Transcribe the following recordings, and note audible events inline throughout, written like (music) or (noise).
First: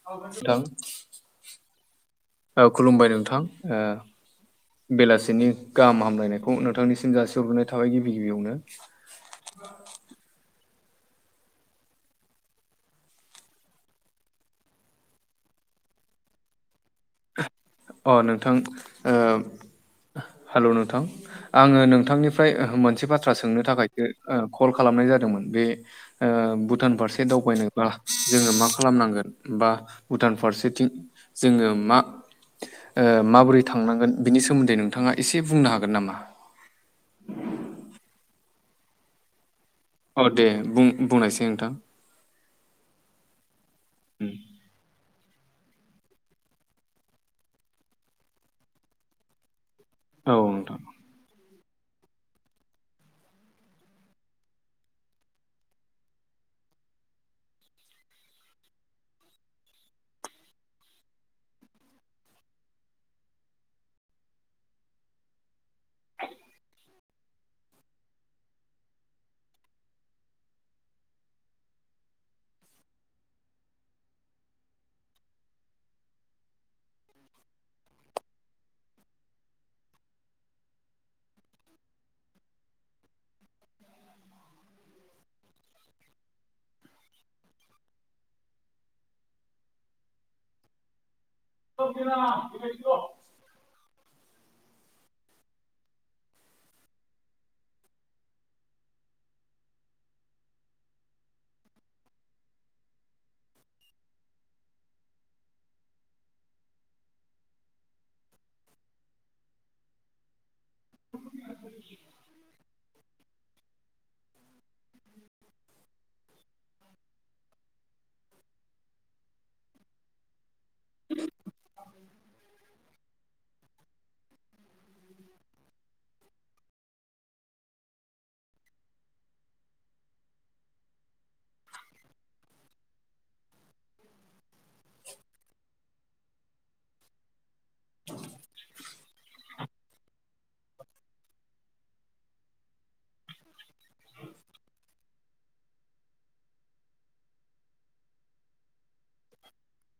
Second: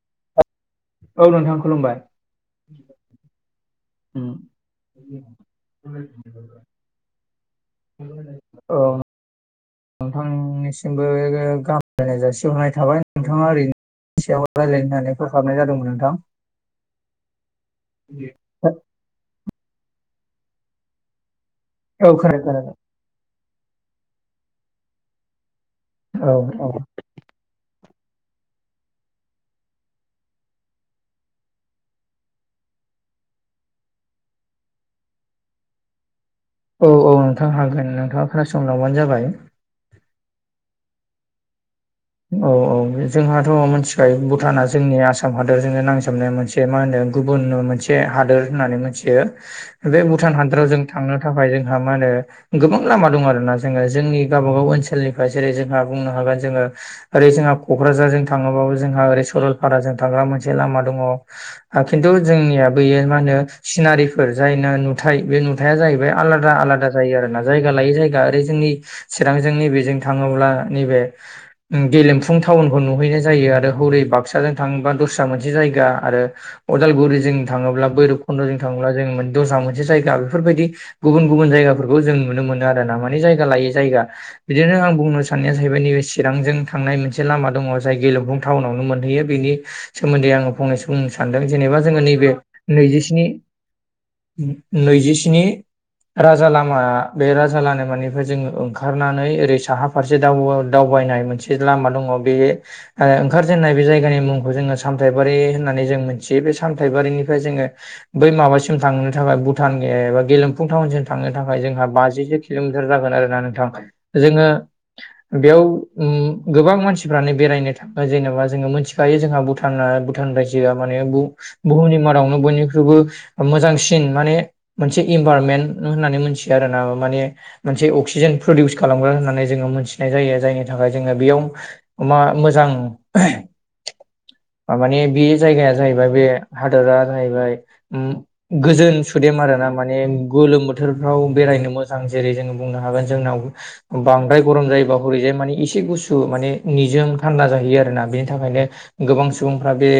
नोंथां औ नोंथां खुलुमबाय औ खुलुमबाय नोंथां उम। बेलासिनि गाहाम हामलायनायखौ नोंथांनिसिम जासिहरग्रोनाय थाबाय गिबि गिबियावनो औ (inaudible) नोंथांनिसिमबो गाहाम हामलायनाय जासिहरनाय थाबाय नोंथाङा ओरैनो सायाव रायज्लायनो हानायफोर हाबनाय जादोंमोन नोंथां अ नोंथां ओ हेल' नोंथां आङो औ खोनादों नोंथांनिफ्राय खोनादों मोनसे बाथ्रा सोंनो थाखायसो कल खालामनाय जादोंमोन बे औ औ भुटान फारसे दावबायनो बा जोङो मा खालामनांगोन बा भुटान फारसेथिं जोङो मा माबोरै थांनांगोन बिनि सोमोन्दै नोंथाङा एसे बुंनो हागोन नामा औ औ नोंथां हागोन नोंथाङा खोनासंलांबानो जाबाय अ दे बुं बुंनायसाय नोंथां औ औ जोंहाथ' मिथिखायो भुटाना जोंनि आसाम हादरजोंनो नांजाबनाय मोनसे मा होनो गुबुन मोनसे हादोर होननानै मोनथियो बे औ भुटान हादोराव नोंथां जों थांनो थाखाय जोंहा मा होनो गोबां लामा दं आरोना जोङो जोंनि गावबागाव ओनसोलनिफ्राय जेरै जोंहा बुंनो हागोन जोङो ओरै जोंहा क'क्राझारजों थाङोबाबो जोंहा ओरै सरलपाराजों थांग्रा मोनसे लामा दङ खिन्थु जोंनिया बैयो मा होनो सिनारिफोर जायना नुथाइ बे नुथाया जाहैबाय आलादा आलादा जायो आरोना जायगा लायै जायगा ओरै जोंनि चिरांजों नैबेजों थाङोब्ला नैबे गेलेमफुं टाउनफोर नुहैनाय जायो आरो हरै बाक्साजों थाङोबा दस्रा मोनसे जायगा आरो अदालगुरिजों थाङोब्ला भैरब कुन्द'जों थाङोब्ला जों दस्रा मोनसे जायगा बेफोरबायदि गुबुन गुबुन जायगाफोरखौ जों नुनो मोनो आरो ना माने जायगा लायै जायगा बिदिनो आं बुंनो साननाया जाहैबाय नैबे सि थांनाय मोनसे लामा दङ जाय गेलेमफुं टाउनावनो मोनहैयो बेनि सोमोन्दै आङो फंनैसो बुंनो सानदों जेनेबा जोङो नैबे नैजिस्नि नैजिस्नि राजा लामा बे राजा लामानिफ्राय जोङो ओंखारनानै ओरै साहा फारसे दउ दाउ गायनाय मोनसे लामा दङ बे आरो ओंखारजेननाय बे जायगानि मुंखौ जोङो सामथायबारि होननानै जों मोनथियो बे सामथायबारिनिफ्राय जोङो बै माबासिम थांनो थाखाय भुटान एबा गेलेमफुं टाउनसिम थांनो थाखाय जोंहा बाजि किल'मिटार जागोन आरोना नोंथां जोङो बेयाव गोबां मानसिफ्रानो बेरायनो थाङो जेनेबा जोङो मिथिखायो जोंहा भुटाना भुटान रायजो या माने बुहुमनि मादावनो बयनिख्रुइबो मोजांसिन माने मोनसे इनभारनमेन्ट होननानै मोनथियो आरोना माने मोनसे अक्सिजेन प्रदिउस खालामग्रा होननानै जोङो मोनथिनाय जायो जायनि थाखाय नि थाखाय जोङो बेयाव मा मोजां माने बे जायगाया जाहैबाय बे हादरा जाहैबाय गोजोन सुदेम आरोना माने गोलोम बोथोरफ्राव बेरायनो मोजां जेरै जोङो बुंनो हागोन जोंनाव बांद्राय गरम जायोबा हरैजाय मानि एसे गुसु माने निजोम थान्दा जाहैयो आरोना बेनि थाखायनो गोबां सुबुंफ्रा बे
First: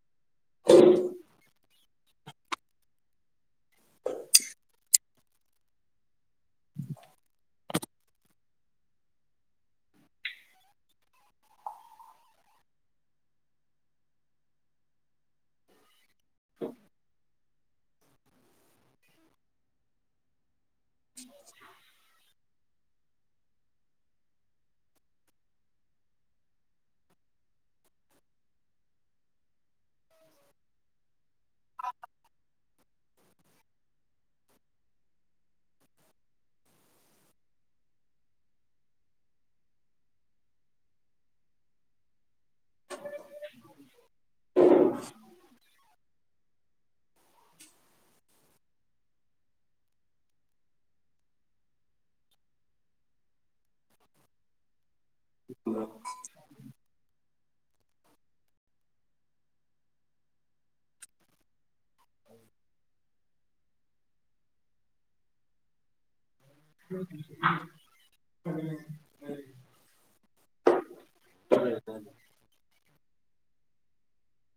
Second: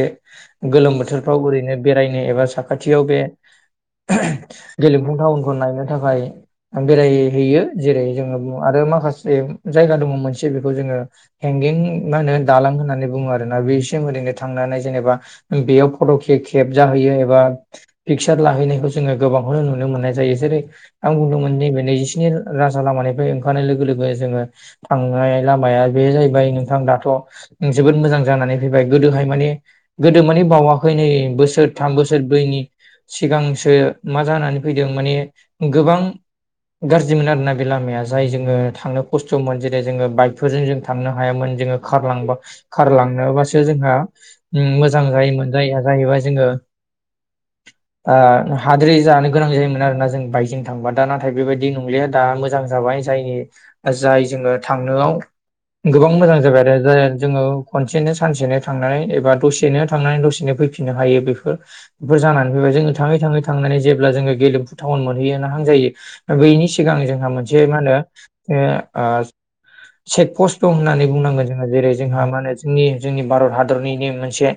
गोलोम बोथोरफ्राव ओरैनो बेरायनो एबा साखाथियाव बे गेलेमफुं टाउनखौ नायनो थाखाय आं बेरायहैयो जेरै जोङो आरो माखासे जायगा दङ मोनसे बेखौ जोङो हेंगिं मा होनो दालां होननानै बुङो आरोना बे सिम ओरैनो थांनानै जेनेबा बेयाव फट' खे खेबजाहैयो एबा पिकसार लाहैनायखौ जोङो गोबांखौनो नुनो मोननाय जायो जेरै आं बुंदोंमोन नैबे नैजिस्नि राजा लामानिफ्राय ओंखारनाय लोगो लोगो जोङो थां लामाया बे जाहैबाय नोंथां दाथ' जोबोद मोजां जानानै फैबाय गोदोहाय माने गोदो मानि बावाखै नै बोसोर थाम बोसोर ब्रैनि सिगांसो मा जानानै फैदों माने गोबां गाज्रिमोन आरोना बे लामाया जाय जोङो थांनो खस्थ'मोन जे जे जोङो बाइकफोरजों जों थांनो हायामोन जोङो खार लांबा खारलांनोबासो जोंहा मोजां जायोमोन जायया जाहैबाय जोङो (inaudible) हाद्रि जानो गोनां जायोमोन आरोना जों बाइकजों थांबा दा नाथाय बेबायदि नंलिया दा मोजां जाबाय। जायनि जाय जोङो थांनोआव गोबां मोजां जाबाय आरो जे जोङो खनसेनो सानसेनो थांनानै एबा दसेनो थांनानै दसेनो फैफिननो हायो बेफोर जानानै बेबायदि जोङो थाङै थाङै थांनानै जेब्ला जोङो गेलेफु थाउन मोनहैयानाहां जायो दा बैनि सिगांनि जोंहा मोनसे मा होनो ओ चेक पस्ट दं होननानै बुंनांगोन जोङो जेरै जोंहा मा होनो जोंनि जोंनि भारत हादरनिनो मोनसे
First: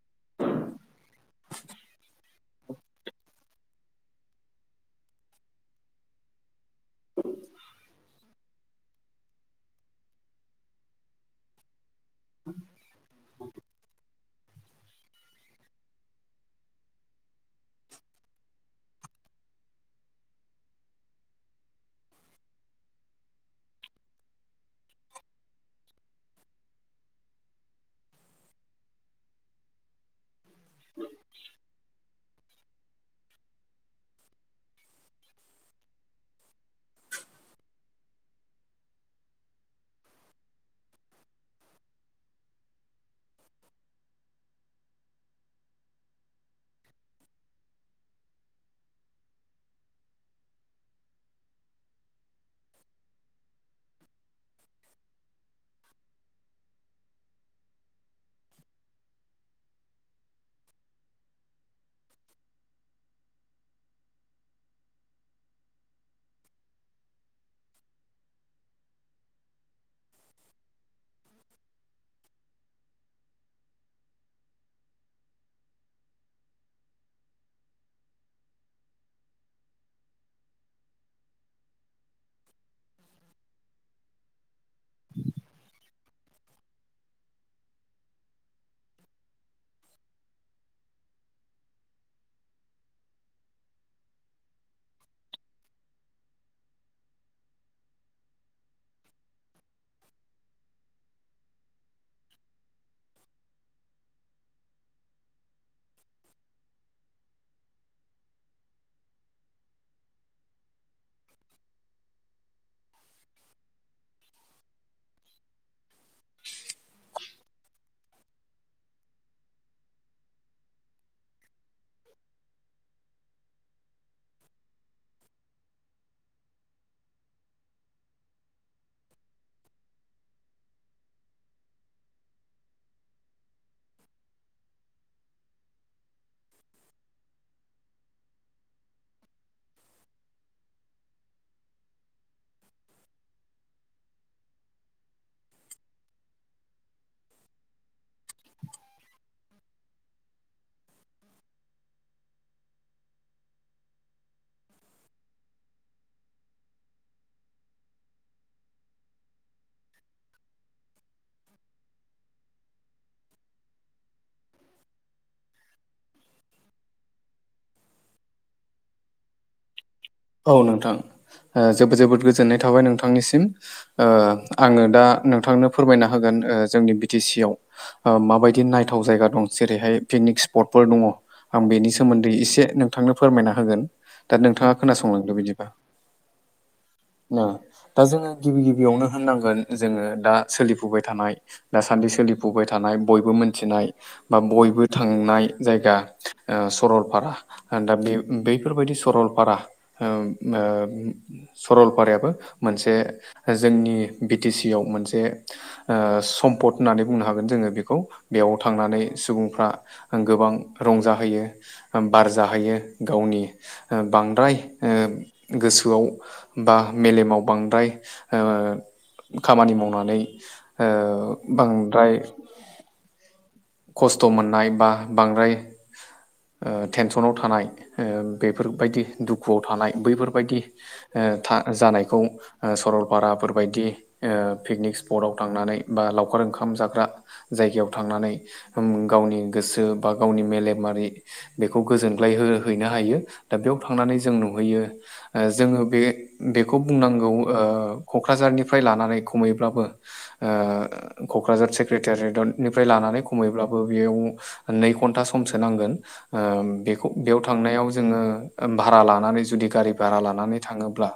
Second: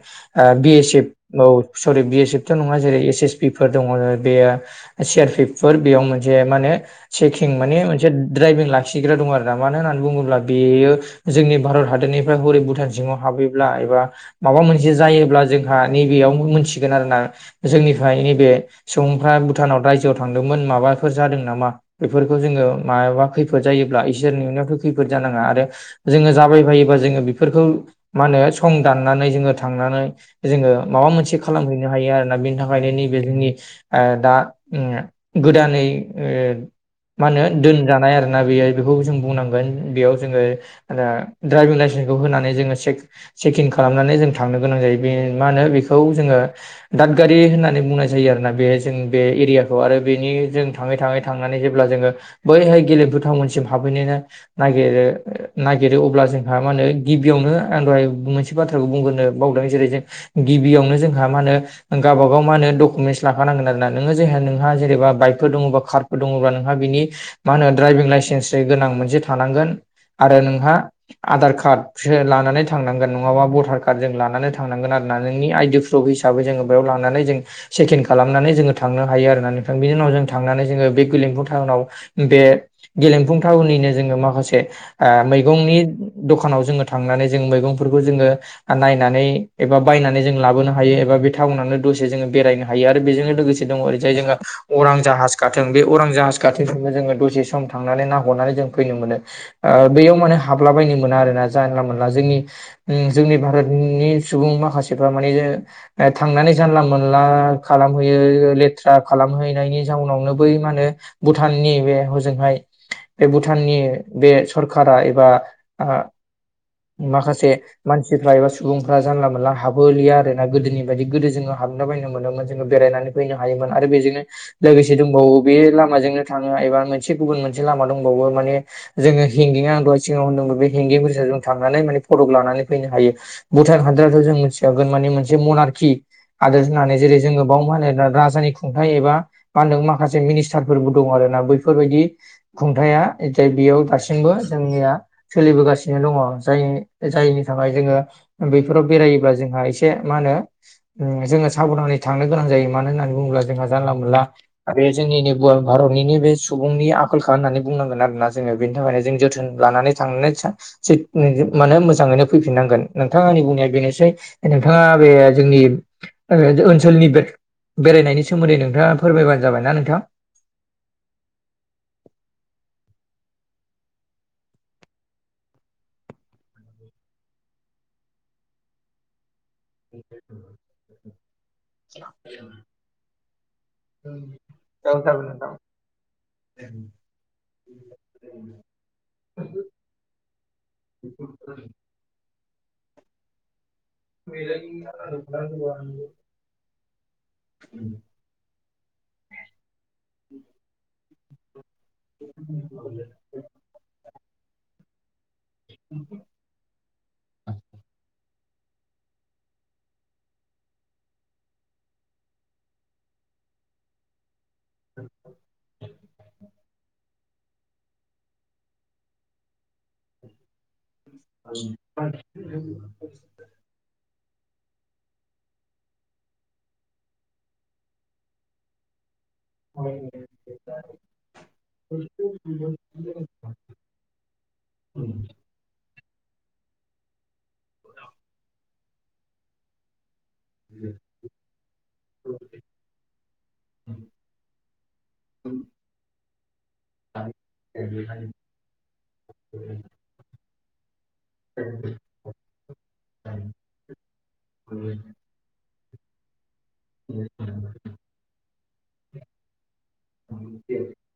ओ बि एस एफ औ सरि बि एस एफथ' नङा जेरै एस एस पि फोर दङ' बेयो सियारपिएपफोर बेयाव मोनसे मा होनो चेकिं माने मोनसे द्राइभिं लाखिग्रा दङ' आरोना मानो होननानै बुङोब्ला बेयो जोंनि भारत हादरनिफ्राय हरै भुटान सिङाव हाबहैब्ला एबा माबा मोनसे जायोब्ला जोंहा नैबेयाव मोनथिगोन आरोना जोंनिफाय नैबे सुबुंफ्रा भुटानाव रायजोआव थांदोंमोन माबाफोर जादों नामा बेफोरखौ जोङो मायाबा खैफोद जायोब्ला इसोरनि अननायावथ' खैफोद जानाङा आरो जोङो जाबायबायोबा जोङो बेफोरखौ मा होनो सं दाननानै जोङो थांनानै जोङो माबा मोनसे खालामहैनो हायो आरोना बेनि थाखायनो नैबे जोंनि ओ दा ओम गोदानै ओ मा होनो दोनजानाय आरोना बेयो बेखौबो जों बुंनांगोन बेयाव जोङो द्राइभिं लाइसेन्सखौ होनानै जोङो चक चेकिं खालामनानै जों थांनो गोनां जायो बे मा होनो बेखौ जोङो दादगारि होननानै बुंनाय जायो आरोना बे जों बे एरियाखौ आरो बेनि जों थाङै थाङै थांनानै जेब्ला जोङो बैहाय गेलेफु थाउनसिम हाबहैनोनो नागिरो नागिरो अब्ला जोंहा मा होनो गिबियावनो आं दहाय मोनसे बाथ्राखौ बुंगोनो बावदों जेरै जों गिबियावनो जोंहा मा होनो गावबागाव मा होनो डकुमेन्टस लाखानांगोन आरो ना नोङो जायहा नोंहा जेनबा बाइकफोर दङ'बा कारफोर दङ'ब्ला नोंहा बिनि मा होनो ड्राइभिं लाइसेन्ससै गोनां मोनसे थानांगोन आरो नोंहा आधार कार्डसो लानानै थांनांगोन नङाबा भटार कार्ड जों लानानै थांनांगोन आरोना नोंनि आइडि प्रुभ प्रुभ हिसाबै जोङो बेयाव लांनानै जों सेकिन खालामनानै जोङो थांनो हायो आरोना नोंथां बिनि उनाव जों थांनानै जोङो बे गलेफु थाउनाव बे गेलेंफुंथावननिनो जोङो माखासे ओ मैगंनि द'खानाव जोङो थांनानै जों मैगंफोरखौ जोङो नायनानै एबा बायनानै जों लाबोनो हायो एबा बे टाउनावनो दसे जोङो बेरायनो हायो आरो बेजोंनो लोगोसे दङ' ओरैजाय जोङो अरां जाहाज गाथों बे अरां जाहाज गाथोंबो जोङो दसे सम थांनानै ना हनानै जों फैनो मोनो ओ बेयाव माने हाबला बायनो मोना आरोना जानला मोनला जोंनि जोंनि भारतनि सुबुं माखासेफ्रा मानि जो थांनानै जानला मोनला खालामहैयो लेथ्रा खालामहैनायनि जाउनावनो बै मा होनो भुटाननि बे हजोंहाय बे भुटाननि बे सरखारा एबा ओ माखासे मानसिफ्रा एबा सुबुंफ्रा जानला मोनला हाबहोलिया आरोना गोदोनि बायदि गोदो जोङो हाबला बायनो मोनोमोन जोङो बेरायनानै फैनो हायोमोन आरो बेजोंनो लोगोसे दंबावो बे लामाजोंनो थाङो एबा मोनसे गुबन मोनसे लामा दंबावो माने जोङो हेंगेंङा दहाय सिङाव होनदों बे हेंगिं ब्रिजाव जों थांनानै माने फटक लानानै फैनो हायो भुटान हादोराथ जों मिथियागोन माने मोनसे मनारखि हादोर होननानै जेरै जोङो बाव मा होनो राजानि खुंथाइ एबा मा होनदों माखासे मिनिस्टारफोरबो दं आरोना बैफोरबायाददि खुंथाया जाय बेयाव दासिमबो जोंनिया सोलिबोगासिनो दङ जाय जायनि थाखाय जोङो बेफोराव बेरायोब्ला जोंहा एसे मा होनो जोङो साबधानै थांनो गोनां जायो मानो होननानै बुङोब्ला जोंहा जानला मोनला बे जोंनिनो गुवार भारतनिनो बे सुबुंनि खालामनानै बुंनांगोन आरोना जोङो बेनि थाखायनो जों जोथोन लानानै थां माने मोजाङैनो फैफिननांगोन नोंथाङनि बुंनाया बेनोसै नोंथाङा बे जोंनि ओनसोलनि बे बेरायनायनि सोमोन्दै नोंथाङा फोरमायबानो जाबायना नोंथां औ नोंथां ओ जोबोद जोबोद गोजोननाय थाबाय नोंथांनिसिम ओ आङो दा नोंथांनो फोरमायना होगोन जोंनि बि टि सि आव ओ माबायदि नायथाव जायगा दं जेरैहाय पिकनिक स्पटफोर दङ आं बेनि सोमोन्दै एसे नोंथांनो फोरमायना होगोन दा नोंथाङा जागोन जागोन खोनासंलांदो बिदिबा ना दा जोङो गिबि गिबियावनो होननांगोन जोङो दा सोलिफुबाय थानाय दासान्दि सोलिफुबाय थानाय बयबो मिथिनाय बा बयबो थांनाय जायगा नोंथां। सरलपारा आं दा बे बैफोरबायदि सरलपारा ओ ओ सरलपारायाबो मोनसे जोंनि बि टि सि आव मोनसे ओ सम्पद होननानै बुंनो हागोन जोङो बेखौ बेयाव थांनानै सुबुंफ्रा गोबां रंजाहोयो बार जाहैयो गावनि बांद्राय ओ गोसोआव बा मेलेमाव बांद्राय ओ खामानि मावनानै ओ बांद्राय (unintelligible) खस्थ मोननाय बा बांद्राय ओ टेनसनाव थानाय ओ बेफोरबायदि दुखुआव थानाय बैफोरबायदि ओ था जानायखौ सरलपाराफोरबायदि ओ पिकनिक स्पटव थांनानै बा लावखार ओंखाम जाग्रा जायगायाव थांनानै गावनि गोसो बा गावनि मेलेमारि बेखौ गोजोनग्लाय होहैनो हायो दा बेयाव थांनानै जों नुहैयो ओ जोङो बे बेखौ बुंनांगौ औ कक्राझारनिफ्राय लानानै खमैब्लाबो ओ कक्राझार सेक्रेटारियेटनिफ्राय लानानै खमैब्लाबो बेयाव नै घन्टा समसो नांगोन ओ बेखौ बेयाव थांनायाव जोङो ओ भारा लानानै जुदि गारि भारा लानानै थाङोब्ला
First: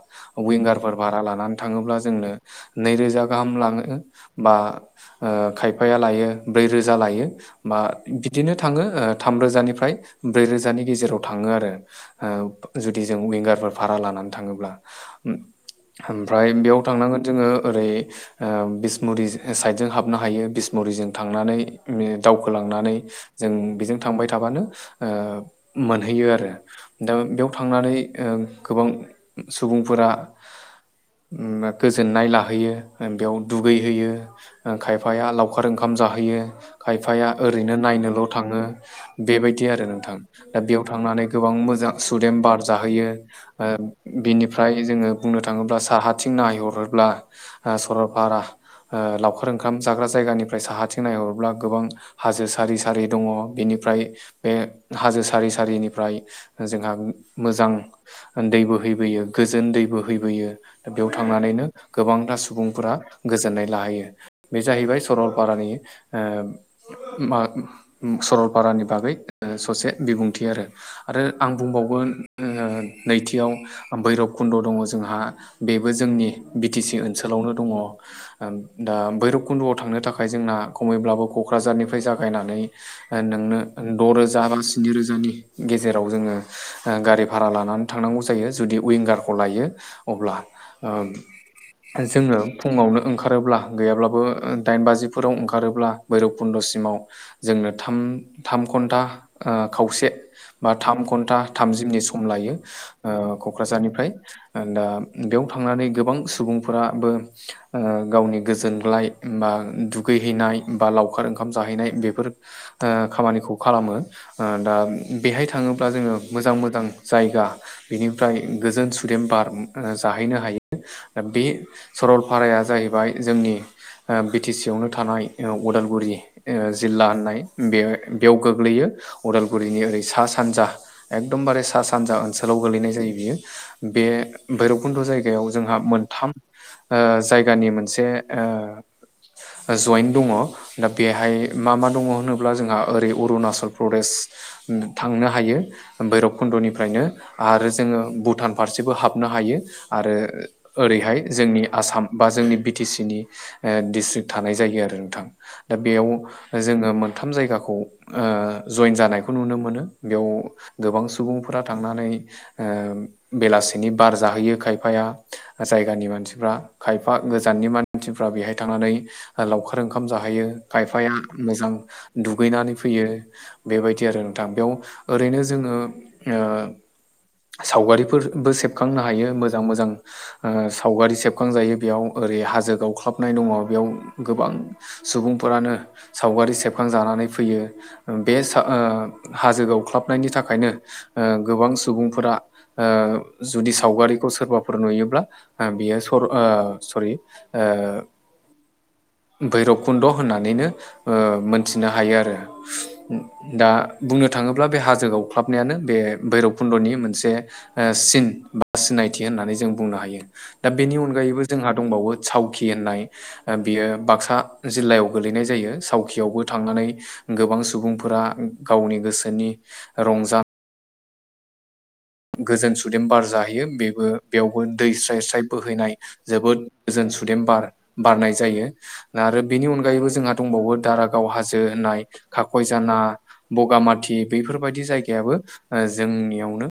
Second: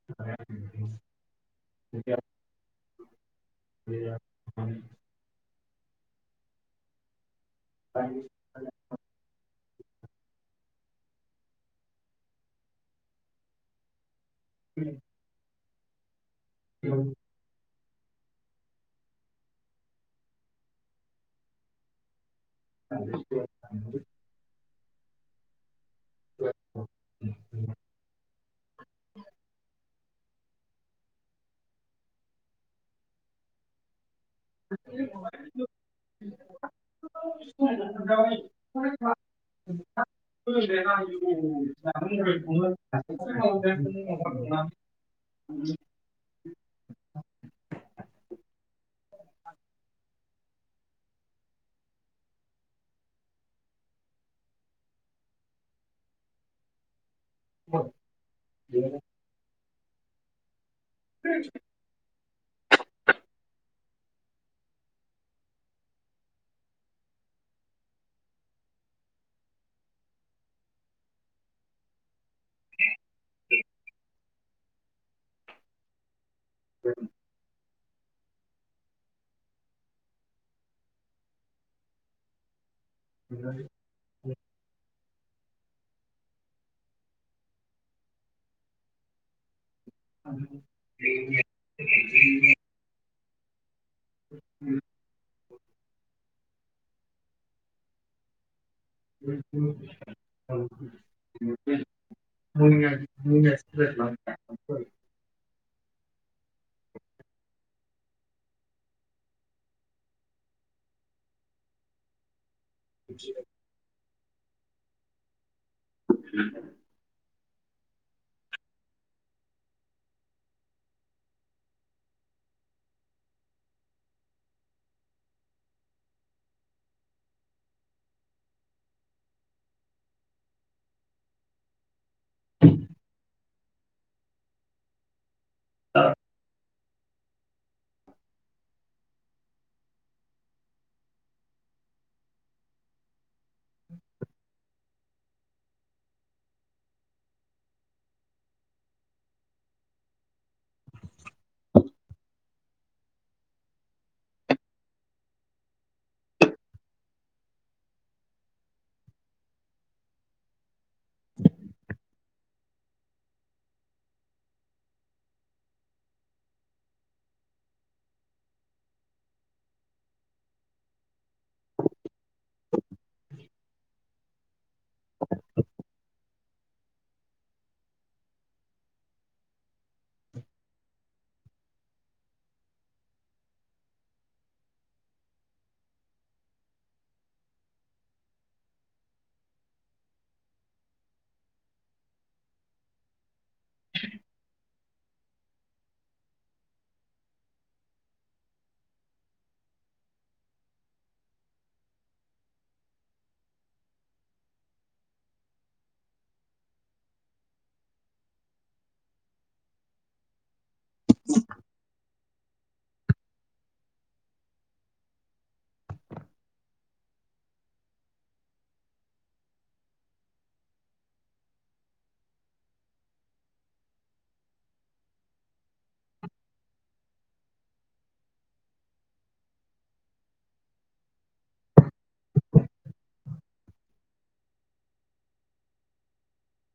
विंगारफोर भारा लानानै थाङोब्ला जोङो नै रोजा गाहाम लागोन बा ओ खायफाया लायो ब्रै रोजा लायो बा बिदिनो थाङो ओ थाम रोजानिफ्राय ब्रै रोजानि गेजेराव थाङो आरो ओ जुदि जों विंगारफोर भारा लानानै थाङोब्ला मफ्राय बेयाव थांनांगोन जोङो ओरै ओ बिसमुरि साइडजों हाबनो हायो बिसमुरिजों थांनानै दावखोलांनानै जों बेजों थांबाय थाबानो ओ मोनहैयो आरो दा बेयाव थांनानै ओ गोबां सुबुंफोरा उम मा गोजोननाय लाहोयो बेयाव दुगैहोयो। ओ खायफाया लावखार ओंखाम जाहैयो। खायफाया ओरैनो नायनोल' थाङो बेबायदि आरो नोंथां दा बेयाव थांनानै गोबां मोजां सुदेम बार जाहोयो ओ बिनिफ्राय जोङो बुंनो थाङोब्ला साहा थिं नायहरोब्ला ओ सरलपारा ओ लावखार ओंखाम जाग्रा जायगानिफ्राय साहाथिं नायहरोब्ला गोबां हाजो सारि सारि दङ' बेनिफ्राय बे हाजो सारि सारिनिफ्राय जोंहा मोजां दै बोहैैबोयो गोजोन दै बोहैबोयो। बेयाव थांनानैनो गोबांथा सुबुंफोरा गोजोननाय लाहैयो। बे जाहैबाय सरलपारानि ओ मा सरलपारानि बागै ओ ससे बिबुंथि आरो। आरो आं बुंबावगोन ओ नैथियाव भैरब खुन्द' दङ' जोंहा बेबो जोंनि बिटि सि ओनसोलावनो दङ' ओम दा भैरबकुन्द'आव थांनो थाखाय जोंना खमैब्लाबो क'क्राझारनिफ्राय जागायनानै ओ नोंनो द' रोजा बा स्नि रोजानि गेजेराव जोङो ओ गारि भारा लानानै थांनांगौ जायो जुदि उइंगारखौ लायो। अब्ला ओ जोङो फुङावनो ओंखारोब्ला गैयाब्लाबो दाइन बाजिफोराव ओंखारोब्ला भैरबकुन्दसिमाव जोंनो थाम थाम घन्टा ओ खावसे बा थाम घन्टा थामजि मिनिट सम लायो ओ क'क्राझारनिफ्राय। ओ दा बेयाव थांनानै गोबां सुबुंफोराबो ओ गावनि गोजोनग्लाय बा दुग हैनाय बा लावखार ओंखाम जाहैनाय बेफोर ओ खामानिखौ खालामो ओ दा बेहाय थाङोब्ला जोङो मोजां मोजां जायगा बिनिफ्राय गोजोन सुदेम बार जाहैनो हायो। ओ दा बे सरलपाराया जाहैबाय जोंनि ओ बि टि सि आवनो थानाय ओउदालगुरि ओ जिल्ला होननाय बे बेयाव गोग्लैयो। उदालगुरिनि ओरै सा सानजा एकदमबारे सा सानजा ओनसोलाव गोलैनाय जायो बियो। बे भैरबकुन्द' जायगा जायगायाव जोंहा मोनथाम ओ जायगानि मोनसे ओ जयेनट दङ' दा बेहाय मा मा दङ' होनोब्ला जोंहा ओरै अरुणाचल प्रदेश थांनो हायो। ओ भैरबकुन्द'निफ्रायनो आरो जोङो भुटान फारसेबो हाबनो हायो आरो ओरैहाय जोंनि आसाम बा जोंनि बि टि सि नि ओ डिस्ट्रिक्ट थानाय जायो आरो नोंथां। दा बेयाव जोङो मोनथाम जायगाखौ ओ जयेन जानायखौ नुनो मोनो बेयाव गोबां सुबुंफोरा थांनानै ओ बेलासिनि बार जाहैयो खायफाया। जायगानि मानसिफ्रा खायफा गोजाननि मानसिफ्रा बेहाय थांनानै लावखार ओंखाम जाहैयो खायफाया मोजां दुगैनानै फैयो। बेबायदि आरो नोंथां बेयाव ओरैनो जोङो ओ सावगारिफोरबो सेबखांनो हायो मोजां मोजां। ओ सावगारि सेबखांजायो बेयाव ओरै हाजो गावख्लाबनाय दङ बेयाव गोबां सुबुंफोरानो सावगारि सेबखांजानानै फैयो। बे हाजो गावख्लाबनायनि थाखायनो ओ गोबां सुबुंफोरा ओ जुदि सावगारिखौ सोरबाफोर नुयोब्ला बियो सरि ओ भैरबकुन्द' होननानैनो ओ मोनथिनो हायो आरो। दा बुंनो थाङोब्ला बे हाजो गावख्लाबनायानो बे भैरबकुन्द'नि मोनसे ओ सिन बा सिनायथि होननानै जों बुंनो हायो। दा बेनि अनगायैबो जोंहा दंबावो सावकि होननाय बियो बाक्सा जिल्लायाव गोलैनाय जायो सावकियावबो थांनानै गोबां सुबुंफोरा गावनि गोसोनि रंजा गोजोन सुदेम बार जाहैयो बेबो बेयावबो दै स्राय स्राय बोहैनाय जोबोद गोजोन सुदेम बार बारनाय जायो आरो बेनि अनगायैबो जोंहा दंबावो दारागाव हाजो होननाय खाखय जाना बगामाथि बेफोरबायदि जायगायाबो जोंनियावनो